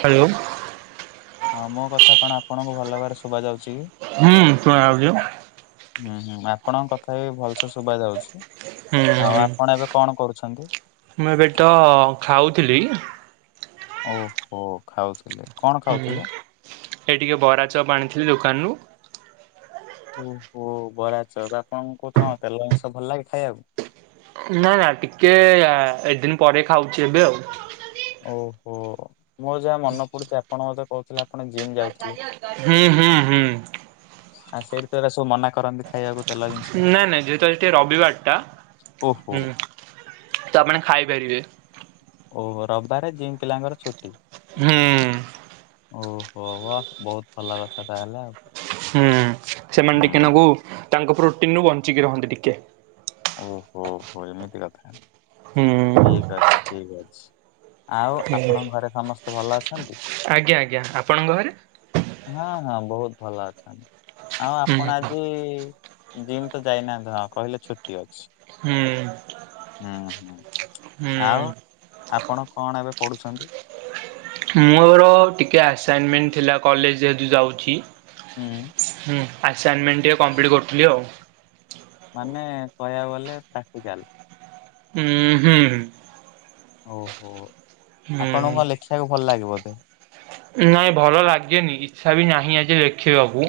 Hello ହଁ ମୋ କଥା କଣ ଆପଣଙ୍କୁ ଭଲ ଭାବରେ ଶୁଭ ଯାଉଚୁ କି? ହୁଁ ଶୁଣାଯାଉଚି। ହୁଁ ହୁଁ ଆପଣଙ୍କ କଥା ବି ଭଲସେ ଶୁଭ ଯାଉଚି ହୁଁ ଆଉ ହୁଁ ଆପଣ ଏବେ କଣ କରୁଚନ୍ତି? ମୁଁ ଏବେ ତ ଖାଉଥିଲି ଓହୋ ଖାଉଥିଲେ କଣ ହୁଁ ଖାଉଥିଲେ? ଏ ଟିକେ ବରା ଚପ୍ ଆଣିଥିଲି ଦୋକାନରୁୁ। ଓହୋ ବରାଚପ୍ ଆପଣଙ୍କୁ ତ ତେଲ ଜିନିଷ ଭଲ ଲାଗେ ଖାଇବାକୁ? ନା ନା ଟିକେ ଏ ଦିନ ପରେ ଖାଉଚି ଏବେ ଆଉ। ଓହୋ ମୋର ଯାହା ମନେ ପଡୁଚି ଆପଣ ମତେ କହୁଥିଲା ଆପଣ ଜିମ୍ ଯାଉଥିଲେ ହୁଁ ହୁଁ ହୁଁ ଆଉ ସେଇଠି ଏତା ସବୁ ମନା କରନ୍ତି ଖାଇବାକୁ। ତେଲ ଜିନିଷ। ନାଇଁ ନାଇଁ ଯେହେତୁ ଆଜି ଟିକେ ରବିବାରଟା ଓହୋ ହୁଁ ତପାଇ ଆପଣ ଖାଇପାରିବେ। ଓ ରବିବାରେ ଜିଉ ପିଲାଙ୍କର ଛୁଟି। ହୁଁ ଓହୋ ହ ବୋହୁତ ଭଲ କଥା ତାହେଲେ ଆଉ। ହୁଁ ସେମାନେ ଟିକେ ହୁଁ ନାକୁ ତାଙ୍କ ପ୍ରୋଟିନରୁୁ ବଞ୍ଚିକି ରହନ୍ତି ଟିକେ। ଓହୋ ହୋ ଏମିତି କଥା ହୁଁ ଠିକ ଅଛି ଠିକ ଅଛି। ଆଉ ହୁଁ। ଆପଣଙ୍କ ଘରେ ସମସ୍ତେ ଭଲ ଅଛନ୍ତି? ଆଜ୍ଞା ଆଜ୍ଞା ଆପଣଙ୍କ ଘରେ? ହଁ ହଁ ବହୁତ ଭଲ ଅଛନ୍ତି ଆଉ ଆପଣ ଆଜି ହୁଁ ଜିମ୍ ତ ଯାଇନାହାନ୍ତି ହଁ କହିଲେ ଛୁଟି ଅଛି। ହୁଁ। ହୁଁ ହୁଁ ହୁଁ ଆଉ ଆପଣ କଣ ଏବେ ପଢୁଚନ୍ତି? ମୋର ଟିକିଏ ଆସାଇନମେଣ୍ଟ ଥିଲା କଲେଜ ଯେହେତୁ ଯାଉଚି। ହୁଁ। ହୁଁ ଆସାଇନମେଣ୍ଟ ଟିକେ କମ୍ପ୍ଲିଟ୍ କରୁଥିଲି ଆଉ। ମାନେ କହିବାକୁ ଗଲେ ପ୍ରାକ୍ଟିକାଲ। ହୁଁ ହୁଁ। ଓହୋ ହୁଁ ଆପଣଙ୍କ ଲେଖିବାକୁ ଭଲ ଲାଗେବଧେ? ନାଇଁ ଭଲ ଲାଗେନି ଇଚ୍ଛା ବି ନାହିଁ ଆଜି ଲେଖିବାକୁ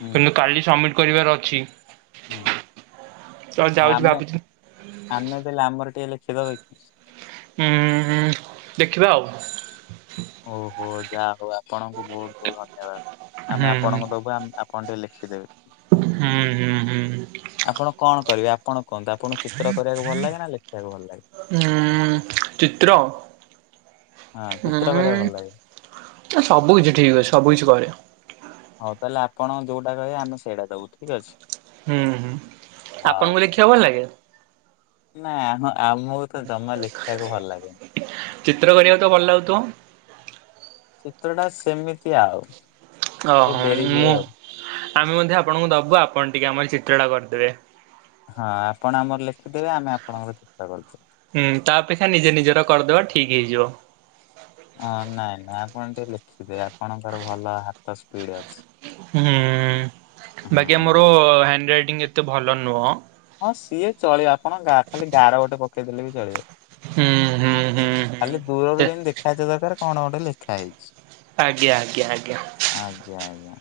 ହୁଁ କିନ୍ତୁ କାଲି ସବମିଟ୍ କରିବାର ଅଛି। ତ ହୁଁ ଯାଉଛି ଆମେ ଭାବୁଛି ଆମେ ଦେଲେ ଆମର ଟିକେ ଲେଖି ଦେବକି? ହୁଁଁ ଦେଖିବା ଆଉ। ଓହୋ ଯାହା ହଉ ଆପଣଙ୍କୁ ବୋହୁତ ବୋହୁତ ଧନ୍ୟବାଦ ଆମେ ହୁଁ ଆପଣଙ୍କୁ ଆମେ ଆ କଣ ଟିକେ ଲେଖି ଦେବେ। ହୁଁ ହୁଁ ହୁଁ। ଆପଣ କଣ କରିବେ ଆପଣ କୁହନ୍ତୁ ଆପଣ ଚିତ୍ର କରିବାକୁ ଭଲ ଲାଗେ ନା ଲେଖିବାକୁ ଭଲ ଲାଗେ? ହୁଁ ଚିତିତ୍ର ହଁ ଚିତ୍ର କରିବାକୁ ଭଲ ଲାଗେ ହୁଁ ନା ସବୁ କିଛି ଠିକ୍ ଅଛି ସବୁ କିଛି କରେ। ହୋଉ ତାହେଲେ ଆପଣ ଯୋଉଟା କହିବେ ଆମେ ସେଇଟା ଦବୁ ଠିକ ଅଛି। ହୁଁ ହୁଁ ଆପଣଙ୍କୁ ଲେଖିବା ଭଲ ଲାଗେ? ନାଇଁ ଆ ଆମକୁ ତ ଜମା ଲେଖିବାକୁ ଭଲ ଲାଗେନି। ଚିତ୍ର କରିବାକୁ ତ ଭଲ ଲାଗୁଥିବ? ଚିତ୍ର ଟା ସେମିତି ଆଉ। ଟିକେ ଓହୋ ଡେରି ହୁଏ ମୁଁ ଆଉ। ଆମେ ମଧ୍ୟ ଆପଣଙ୍କୁ ଦବୁ ଆପଣ ଟିକେ ଆମର ଚିତ୍ରଟା କରିଦେବେ। ହଁ ଆପଣ ଆମର ଲେଖିଦେବେ ଆମେ ଆପଣଙ୍କର ଚିତ୍ର କରିଦବୁ। ହୁଁ ତା ଅପେକ୍ଷା ନିଜେ ନିଜର କରିଦବ ଠିକ୍ ହେଇଯିବ। ଅଁ ନାଇ ନା ଆପଣ ତ ଲେଖିବେ ଆପଣଙ୍କର ଭଲ ହାତ ସ୍ପିଡ୍ ଅଛି। ହୁଁ ବାଗି ହଁ ଆମର ହ୍ୟାଣ୍ଡରାଇଟିଂ ଏତେ ଭଲ ନୁଅଁ। ହଁ ସିଏ ଚଳିବ। ଆପଣ ଗା ଖାଲି ଗାର ଗୋଟେ ପକେଇଦେଲେ ବି ଚଳିବ। ହୁଁ ହୁଁ ହୁଁ। ଖାଲି ଦୂରରୁ ହୁଁ। ଯେନ୍ତି ଦେଖାଯିବା ଦରକାର କଣ ଗୋଟେ ଲେଖା ହେଇଛି। ଆଜ୍ଞା ଆଜ୍ଞା ଆଜ୍ଞା। ଆଜ୍ଞା ଆଜ୍ଞା।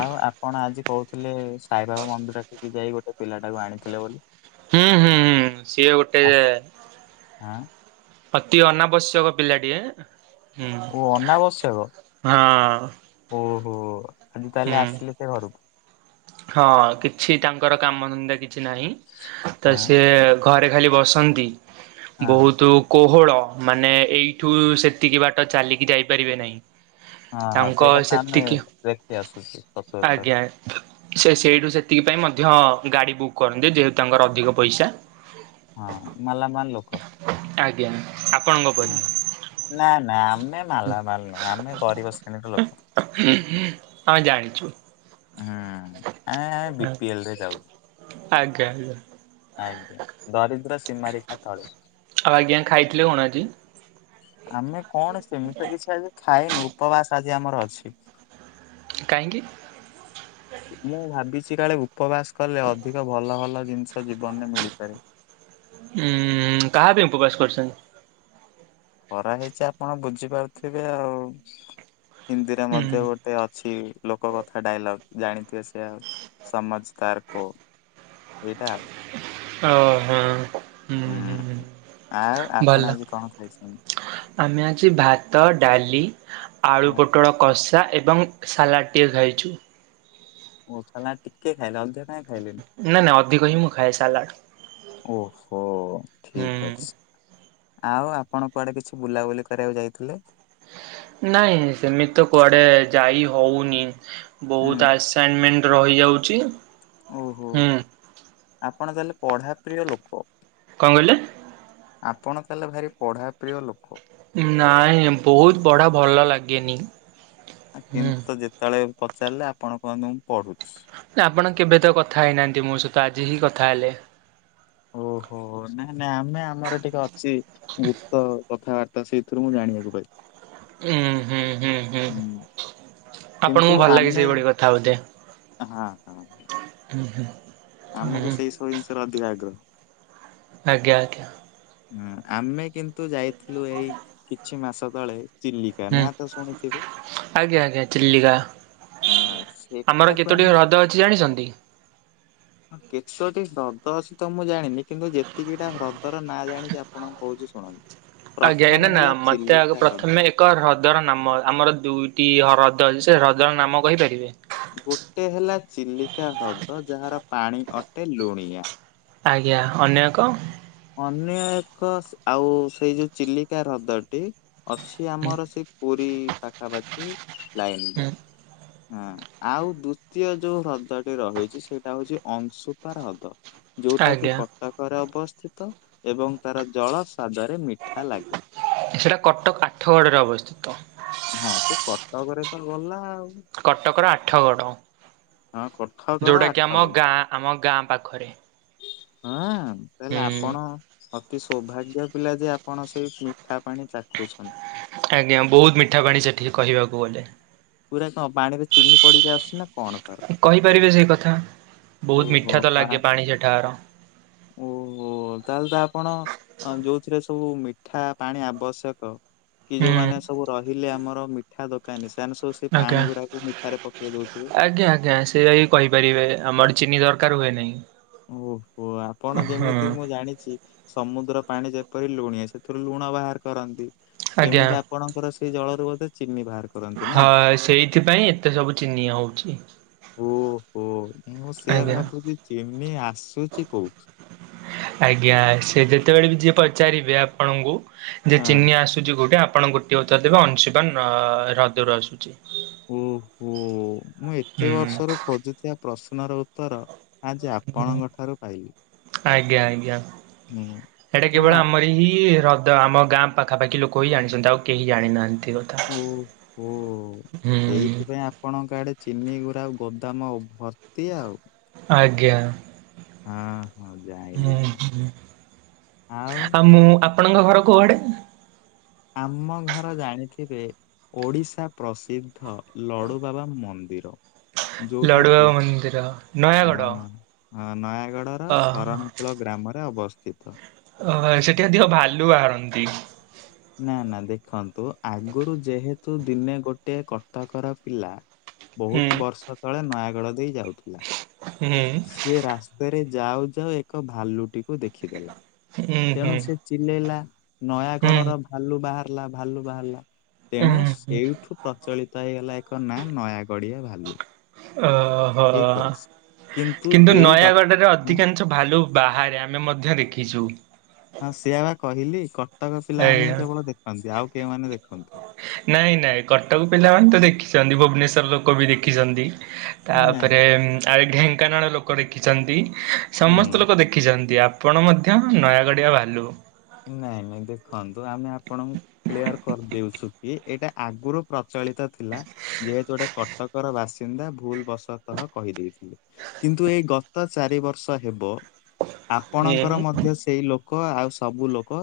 ଆଉ ଆପଣ ଆଜି କଉଥୁଲେ ସାଇବାବା ମନ୍ଦିରିଠିକି ଯାଇ ଗୋଟେ ପିଲାଟାକୁ ଆଣିଥିଲେ ବୋଲି। ହୁଁ ହୁଁ ହୁଁ ସିଏ ଗୋଟେ ଆସ୍ ହଁ ଅତି ଅନାବଶ୍ୟକ ପିଲାଟିଏ ହୁଁ ଓ ଅନାବଶ୍ୟକ ହଁ। ଓହୋ ଆଜି ହୁଁ। ତାହେଲେ ଆସିଲେ ସେ ଘରୁକୁ। ହଁ କିଛି ତାଙ୍କର କାମଧନ୍ଦା କିଛି ନାହିଁ ତ ହଁ ସିଏ ଘରେ ଖାଲି ବସନ୍ତି। ହଁ ବୋହୁତୁ କୋହଳ ମାନେ ଏଇଠୁ ସେତିକି ବାଟ ଚାଲିକି ଯାଇପାରିବେ ନାହିଁ। ହଁ ହଁ ତାଙ୍କ ସେଇଟା ତ ଆମେ ସେତିକି ଦେଖି ଆସୁଚେ ଏକ ଆଜ୍ଞା। ପ୍ରକାର। ସେ ସେଇଠୁ ସେତିକି ପାଇଁ ମଧ୍ୟ ଗାଡି ବୁକ୍ କରନ୍ତି ଯେହେତୁ ତାଙ୍କର ଅଧିକ ପଇସା। ହଁ ମାଲାମାଲ୍ ଲୋକ। ଆଜ୍ଞା ଆପଣଙ୍କ ପରି ହୁଁ। ନା ନା ଆମେ ମାଲାମାଲ୍ ନୁହଁ ଆମେ ଗରିବ ଶ୍ରେଣୀର ଲୋକ। ଆମେ ଜାଣିଛୁ। ଉଁ ଆମେ ବା ବି ପି ଏଲ୍ ରେ ଯାଉ। ଆଜ୍ଞା ଆଜ୍ଞା। ଆଜ୍ଞା ଦରିଦ୍ର ସୀମାରେଖା ତଳୁ। ଆଉ ଆଜ୍ଞା ଖାଇଥିଲେ କଣ ଆଜି? ଆମେ କଣ ସେମିତି କିଛି ଆମେ ଖାଇନୁ ଉପବାସ ଆଜି ଆମର ଅଛି। କାଇଁକି? ମୁଁ ଭାବିଚି କାଳେ ଉପବାସ କଲେ ଅଧିକ ଭଲ ଭଲ ଜିନିଷ ଜୀବନରେ ମିଳିପାରେ। ଉଁ କାହା ପାଇଁ ଉପବାସ କରିଚନ୍ତି? କରା ହେଇଚି ଆପଣ ବୁଝିପାରୁଥିବେ ଆଉ। ହିନ୍ଦୀରେ ମଧ୍ୟ ଗୋଟେ ଅଛି ଲୋକକଥା ଡାଇଲଗ୍ ଜାଣିଥିବେ ସେଆକ୍ ସମଝ୍ ଦାର୍ କୋ ଏଇଟା। ଓହୋ। ହୁଁ ଆଉ ଭଲ ଆପଣ ଆଜି କଣ ଖାଇଛନ୍ତି? ଆମେ ଆଜି ଭାତ ଡାଲି ଆଳୁ ହଁ ପୋଟଳ କଷା ଏବଂ ସଲାଡ୍ ଟିକେ ଖାଇଚୁ। [unintelligible] ଟିକେ ଖାଇଲେ ଅଧିକ କାଇଁ ଖାଇଲେନି? ନା ନା ଅଧିକ ହିଁ ମୁଁ ଖାଏ ସାଲାଡ଼ ଓହୋ ଠିକ୍ ହୁଁ ଅଛି। ଆଉ ଆପଣ କୁଆଡେ କିଛି ବୁଲାବୁଲି କରିଆକୁ ଯାଇଥିଲେ? ନାଇଁ ସେମିତି ତ କୁଆଡେ ଯାଇ ହଉନି ହୁଁ ବୋହୁତ ଆସ୍ ସାଇନମେଣ୍ଟ ରହିଯାଉଚି। ଓହୋ ହୁଁ। ଆପଣ ତାହେଲେ ପଢାପ୍ରିୟ ଲୋକ। କଁ କଇଲେ? ଆପଣ ତାହେଲେ ଭାରି ପଢାପ୍ରିୟ ଲୋକ। ନାଇଁ ବୋହୁତ ବଢା ଭଲ ଲାଗେନି। ଆ ହୁଁ। କିନ୍ତୁ ତ ଯେତବେଳେ ବି ପଚାରିଲେ ଆପଣ କୁହନ୍ତି ମୁଁ ପଢୁଛି। ନା ଆପଣ କେବେ ତ କଥା ହେଇନାଆନ୍ତି ମୋ ସହିତ ଆଜି ହି କଥା ହେଲେ। ଓହୋ ନାଇଁ ନାଇଁ ଆମେ ଆମର ଟିକେ ଅଚି ଗୁପ୍ତ କଥାବାର୍ତ୍ତା ସେଇଥୁରୁ ମୁଁ ଜାଣିବାକୁ ପାଇଚି। ଉଁ ହୁଁ ହୁଁ ହୁଁ। କିନ୍ତୁ ଆପଣଙ୍କୁ ଭଲ ଲାଗେ ଆମେ ସେଇଭଳି କଥା ବୋଧେ? ହଁ ଉଁ ହୁଁ। ଆମୁକୁ ହୁଁ ସେଇ ସବୁ ଜିନିଷରେ ଅଧିକ ଆଗ୍ରହ। ଆଜ୍ଞା ଆଜ୍ଞା। ହୁଁ ଆମେ କିନ୍ତୁ ଯାଇଥିଲୁ ଏଇ କିଛି ମାସ ତଳେ ଚିଲିକା ହୁଁ ନା ତ ଶୁଣିଥିବେ। ଆଜ୍ଞା ଆଜ୍ଞା ଚିଲିକା। ହଁ ଆମର ସେଠାକୁ କେତୋଟି ଆମେ ହ୍ରଦ ଅଛି ଜାଣିଛନ୍ତି? [inaudible] କେତୋଟି ହ୍ରଦ ଅଛି ତ ମୁଁ ଜାଣିନି। କିନ୍ତୁ ଯେତିକିଟା ହ୍ରଦର ନାଁ ଜାଣିଛି ଆପଣଙ୍କୁ କହୁଛି ଶୁଣନ୍ତ। [inaudible] ଆଜ୍ଞା ନା ନା ମତେ ଆଗ ପ୍ରଥମେ ଏକ ହ୍ରଦର ନାମ ଆମର ଦୁଇଟି ହ୍ରଦ ଅଛି ସେ ହ୍ରଦର ନାମ କହିପାରିବେ? ଗୋଟେ ହେଲା ଚିଲିକା ହ୍ରଦ ଯାହାର ପାଣି ଅଟେ ଲୁଣିଆ। ଆଜ୍ଞା ଅନ୍ୟ ଏକ? ଅନ୍ୟ ଏକ ଆଉ ସେଇ ଯୋଉ ଚିଲିକା ହ୍ରଦଟି ଅଛି ହୁଁ ଆମର ସେଇ ପୁରୀ ପାଖାପାଖି ଲାଇନରେ। ହୁଁ ହଁ ଆଉ ଦ୍ଵିତୀୟ ଯୋଉ ହ୍ରଦଟି ରହିଚି ସେଇଟା ହଉଚି ଅଂଶୁପା ହ୍ରଦ। ଯୋଉଟା କି ଆଜ୍ଞା କଟକରେ ଅବସ୍ଥିତ ଏବଂ ତାର ଜଳ ସ୍ୱାଦରେ ମିଠା ଲାଗେ। ସେଟା କଟକ ଆଠଗଡରେ ଅବସ୍ଥିତ। ହଁ ସେ କଟକରେ ତ ଗଲା ଆଉ। କଟକର ଆଠଗଡ଼ ହଁ କଟକର ଯୋଉଁଟା ଆଠ କିି ଆମ ଗଣା। ଗାଁ ଆମ ଗାଁ ପାଖରେ। ହଁ ତାହେଲେ ହୁଁ ଆପଣ ସୌଭାଗ୍ୟ ପିଲା ଯେ ଆପଣ ସେଇ ମିଠା ପାଣି ଚାଖୁଚନ୍ତି। ଆଜ୍ଞା ବହୁତ ମିଠା ପାଣି ସେଠିକି କହିବାକୁ ଗଲେ। ପୁରା କଣ ପାଣିରେ ଚିନି ପଡିକି ଆସୁଚି ନା କଣ ତାର? କହିପାରିବେ ସେଇ କଥା। ବହୁତ ଓହୋ ମିଠା ତ ଲାଗେ ପାହା ପାଣି ସେଠାକାର ହୁଁ ଓହୋ ତାହେଲେ ତ ଆପଣ ଅ ଯୋଉଥିରେ ସବୁ ମିଠା ପାଣି ଆବଶ୍ୟକ। କି ଯୋଉମାନେ ସବୁ ରହିଲେ ଆମର ମିଠା ଦୋକାନୀ ସେମାନେ ସବୁ ସେ ଆଜ୍ଞା। ପାଣି ଗୁଡାକୁ ମିଠାରେ ପକେଇ ଦଉଥିବେ। ଆଜ୍ଞା ଆଜ୍ଞା ସେଟା ହି କହିପାରିବେ। ଆମର ଚିନି ଦରକାର ହୁଏ ନାହିଁ। ଓହୋ ଆପଣ ହଁ ଯେମିତି ମୁଁ ଜାଣିଚି ସମୁଦ୍ର ପାଣି ଯେପରି ଲୁଣି ସେଥିରୁ ଲୁଣ ବାହାର କରନ୍ତି। ଆଜ୍ଞା ସେମିତି ଆ ପଣଙ୍କର ସେଇ ଜଳରୁ ବୋଧେ ଚିିନି ବାହାର କରନ୍ତି। ନା? ହଁ ସେଇଥିପାଇଁ ଏତେ ସବୁ ଚିନି ହଉଚି। ଓ ମୁଁ ସେଆ ଆଜ୍ଞା ଭାବୁଚି ଚିନି ଆସୁଚି କୋଉଠୁ। ଆଜ୍ଞା ସେ ଯେତେବେଳେ ବି ଯିଏ ପଚାରିବେ ଆପଣଙ୍କୁ ଯେ ହଁ ଚିନି ଆସୁ ଚି ଗୋଟେ ଆପଣ ଗୋଟଏ ଉତ୍ତର ଦେବେ ଅଂସୂପା ହ୍ରଦରୁ ଆସୁଚି। ଓହୋ ମୁଁ ଏତେ ହୁଁ ବର୍ଷରୁ ଖୋଜୁଥିବା ପ୍ରଶ୍ନର ଉତ୍ତର ଆଜି ଆପଣଙ୍କ ଠାରୁ ପାଇଲି। ଆଜ୍ଞା ଆଜ୍ଞା ହୁଁ ଏଇଟା ତେଣୁ କେବଳ ଆପ ଆମରି ହିଁ ହ୍ର ତ ଆମ ଗାଁ ପାଖାପାଖି ଲୋକ ହିଁ ଜାଣିଚନ୍ତି। ଆଉ କେହି ଜାଣିନାହାନ୍ତି। ଓ ହୋ ହୁଁ ସେଇଥିପାଇଁ ଆପ ପଣଙ୍କ ଆଡେ ଚିନି ଗୁୁରା ଆଉ ଗୋଦାମ ଭର୍ତ୍ତି ଆଉ। ଆଜ୍ଞା। ହଁ। ହଁ ହୁଁ ଜାଣିଲି ଜାଣି ଆଉ ମୁଁ ଆପଣଙ୍କ ଘର କୋଉ ଆଡେ? ଆମ ଘର ଜାଣିଥିବେ। ଓଡ଼ିଶା ପ୍ରସିଦ୍ଧ ଲଡ଼ୁବାବା ମନ୍ଦିର। ଯୋଉଟା କି ଲଡୁବାବା ମନ୍ଦିର ଆ ନୟାଗଡ଼। ଆ ନୟାଗଡ଼ର ଅ ଶରଣ କୂଳ ଗ୍ରାମରେ ଅବସ୍ଥିତ। ଓହୋ ସେଠି ଅଧିକ ଭାଲୁ ବାହାରନ୍ତି। ନା ନା ଦେଖନ୍ତୁ ଆଗରୁ ଯେହେତୁ ଦିନେ ଗୋଟେ କଟକର ପିଲା। ହୁଁ ବହୁତ ବର୍ଷ ତଳେ ନୟାଗଡ଼ ଦେଇ ଯାଉଥିଲା। ହୁଁ। ସେ ରାସ୍ତାରେ ଯାଉ ଯାଉ ଏକ ଭାଲୁଟିକୁ ଦେଖିଦେଲା ହୁଁ ହୁଁ ତେଣୁ ସେ। ଚିଲେଇଲା ହୁଁ ନୟାଗଡର ଭାଲୁ ବାହାରିଲା ଭାଲୁ ବାହାରିଲା ତେଣୁ ହୁଁ ହୁଁ। ସେଇଠୁ। ପ୍ରଚଳିତ ହେଇଗଲା ଏକ ନାଁ ନୟାଗଡିଆ ଭାଲୁ। ଓହୋ ଠିକ ଅଛି। କିନ୍ତୁ ଏଇ ନୟାଗଡ଼ରେ ଗ ଅଧିକାଂ ଶ ଭାଲୁ ବାହାରେ ଆମେ ମଧ୍ୟ ଦେଖିଛୁ। ହଁ ସେଇଆ ବା କହିଲି କଟକ ପିଲାମାନେ ହିଁ ଆଜ୍ଞା କେବଳ ଦେଖନ୍ତି ଆଉ କେଉଁମାନେ ଦେଖନ୍ତିନି। ନାଇଁ ନାଇଁ କଟକ ପିଲାମାନେ ତ ଦେଖିଛନ୍ତି ଭୁବନେଶ୍ଵର ଲୋକ ବି ଦେଖିଛନ୍ତି। ନାଇଁ। ତାପରେ ଉଁ ଢେଙ୍କାନାଳ ଲୋକ ଦେଖିଛନ୍ତି‌ ସମସ୍ତ ହୁଁ ଲୋକ ଦେଖି ଦେଖିଛନ୍ତି ଆପଣ ମଧ୍ୟ ନୟାଗଡିଆ ଭାଲୁ। ନାଇଁ, ନାଇଁ, ଦେଖନ୍ତୁ, ଆମେ ଆପଣ କ୍ଲିୟର କରିଦେଉଛୁ କି, ଏଇଟା ଆଗରୁ ପ୍ରଚଳିତ ଥିଲା। ଯେହେତୁ ଗୋଟେ କଟକର ବାସିନ୍ଦା ଭୁଲବଶତଃ କହିଦେଇଥିଲେ। କିନ୍ତୁ, ଏଇ ଗତ ଚାରି ବର୍ଷ ହେବ। ହୁଁ ଆପଣଙ୍କର ମଧ୍ୟ ସେଇ ଲୋକ ଆଉ ସବୁ ଲୋକ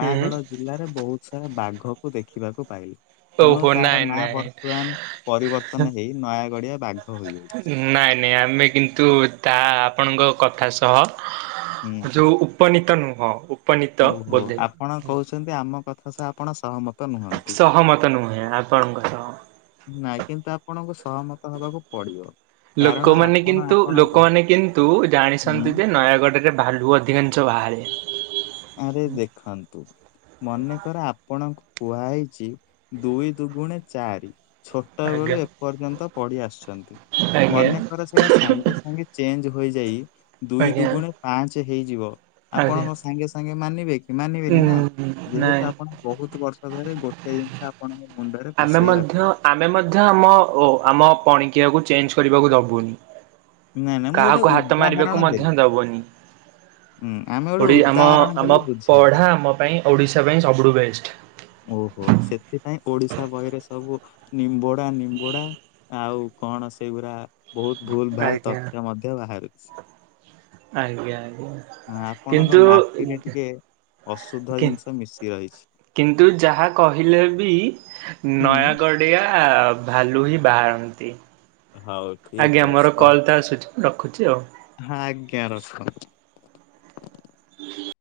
ହୁଁ ଜିଲ୍ଲାରେ ବହୁତ ସମୟ ବାଘକୁ ଦେଖିବାକୁ ପାଇଲେ। ତେଣୁ, ଓହୋ ତାର ନାଇଁ ନାଁ ନାଇଁ। ବର୍ତ୍ତମାନ ପରିବର୍ତ୍ତନ ହେଇ ନୟାଗଡିଆ ବାଘ ହୋଇଯାଇଛି। ନାଇଁ ନାଇଁ ଆମେ, କିନ୍ତୁ, ତାହା ଆପଣଙ୍କ କଥା ସହ ହୁଁ। ଯୋଉ। ଉପନୀତ ନୁହଁ। ଉପନୀତ ଓହୋ, ବୋଧେ ଆପଣ କହୁଛନ୍ତି, ଆମ କଥା ସହ ଆପଣ ସହମତ। ନୁହନ୍ତି। ସହମତ ନୁହେଁ, ଆପଣଙ୍କ ସହ। ନାଇଁ, କିନ୍ତୁ ଆପଣଙ୍କୁ ସହମତ ହବାକୁ ପଡିବ। ଲୋକ କାରଣ ମାନେ ଆପଣ କିନ୍ତୁ, ଲୋକ ଆପଣଙ୍କ ମାନେ କିନ୍ତୁ ହୁଁ ଜାଣିଛନ୍ତି ଯେ ନୟାଗଡ଼ରେ ରେ ଭାଲୁ ଅଧିକାଂଶ ବାହାରେ। ଆରେ, ଦେଖାନ୍ତୁ। ମନେକର, ଆପଣଙ୍କୁ କୁହା ହେଇଛି, ଦୁଇ ଦୁଗୁଣେ ଚାରି। ଛୋଟ ବେଳୁ ଆଜ୍ଞା ଏପର୍ଯ୍ୟନ୍ତ ପଢ଼ି ଆସିଛନ୍ତି ଆଜ୍ଞା ମନେକର। ସେଟା ସାଙ୍ଗେ ସାଙ୍ଗେ ଚେଞ୍ଜ ହୋଇଯାଇ, ଦୁଇ ଆଜ୍ଞା। ଦୁଗୁଣେ ପାଞ୍ଚ ହେଇଯିବ ଆଜ୍ଞା ଆପଣଙ୍କ ସାଙ୍ଗେ ସାଙ୍ଗେ ମାନିବେ କି ଉଁ ମାନିବେନି ନା? ଯେହେତୁ, ନାଇଁ ଆପଣ ବହୁତ ବର୍ଷ ଧରେ ଗୋଟେ ଜିନିଷ ଆ ଆପଣଙ୍କ ମୁଣ୍ଡରେ‌। ଆମେ ମଧ୍ୟ, ଆମେ ମଧ୍ୟ ଆମ ଓ ଆମ ପଣିକିଆକୁ ଚେଞ୍ଜ କରିବାକୁ ଦବୁନି। ନାଇଁ ନାଇଁ ମୁଁ ଗୋଟେ କାହାକୁ ହାତ ଉଦାହରଣ ମାରିବାକୁ ମଧ୍ୟ ଦବୁନି। ଉଁ, ଆମେ ଗୋଟେ ଓଡ଼ି ଉଦାହରଣ ଆମ-ଆମ ଦେଲି ବୁଝିବା ପାଇଁ। ପଢ଼ା, ଆମ ପାଇଁ, ଓଡ଼ିଶା ପାଇଁ ସବୁଠୁ ବେଷ୍ଟ। ଓହୋ, ସେଥିପାଇଁ ଓଡିଶା ବହିରେ, ସବୁ ନିମ୍ବୋଡା ନିମ୍ବୋଡା। ଆଉ କଣ, ସେଇଗୁୁରା ବହୁତ ଭୁଲ ଭାଲ ଆଜ୍ଞା ତଥ୍ୟ ମଧ୍ୟ ବାହାରୁଛି। ଆଜ୍ଞା, ଆଜ୍ଞା। ହଁ, ଆପଣଙ୍କ କିନ୍ତୁ ମାଟିରେ ଟିକେ ଅଶୁଦ୍ଧ କି ଜିନିଷ ମିଶି ରହିଛି। କିନ୍ତୁ, ଯାହା କହିଲେ ବି, ହୁଁ ନୟାଗଡ଼ ଡିଆ‌ ଭାଲୁ ହିଁ ବାହାରନ୍ତି। ହଉ। ଠିକ ଆଜ୍ଞା, ଅଛି ମୋର ତ କଲତ ଆସୁଛି ମୁଁ ରଖୁଛି ଆଉ। ହଁ, ଆଜ୍ଞା, ରଖନ୍ତୁ। [inaudible]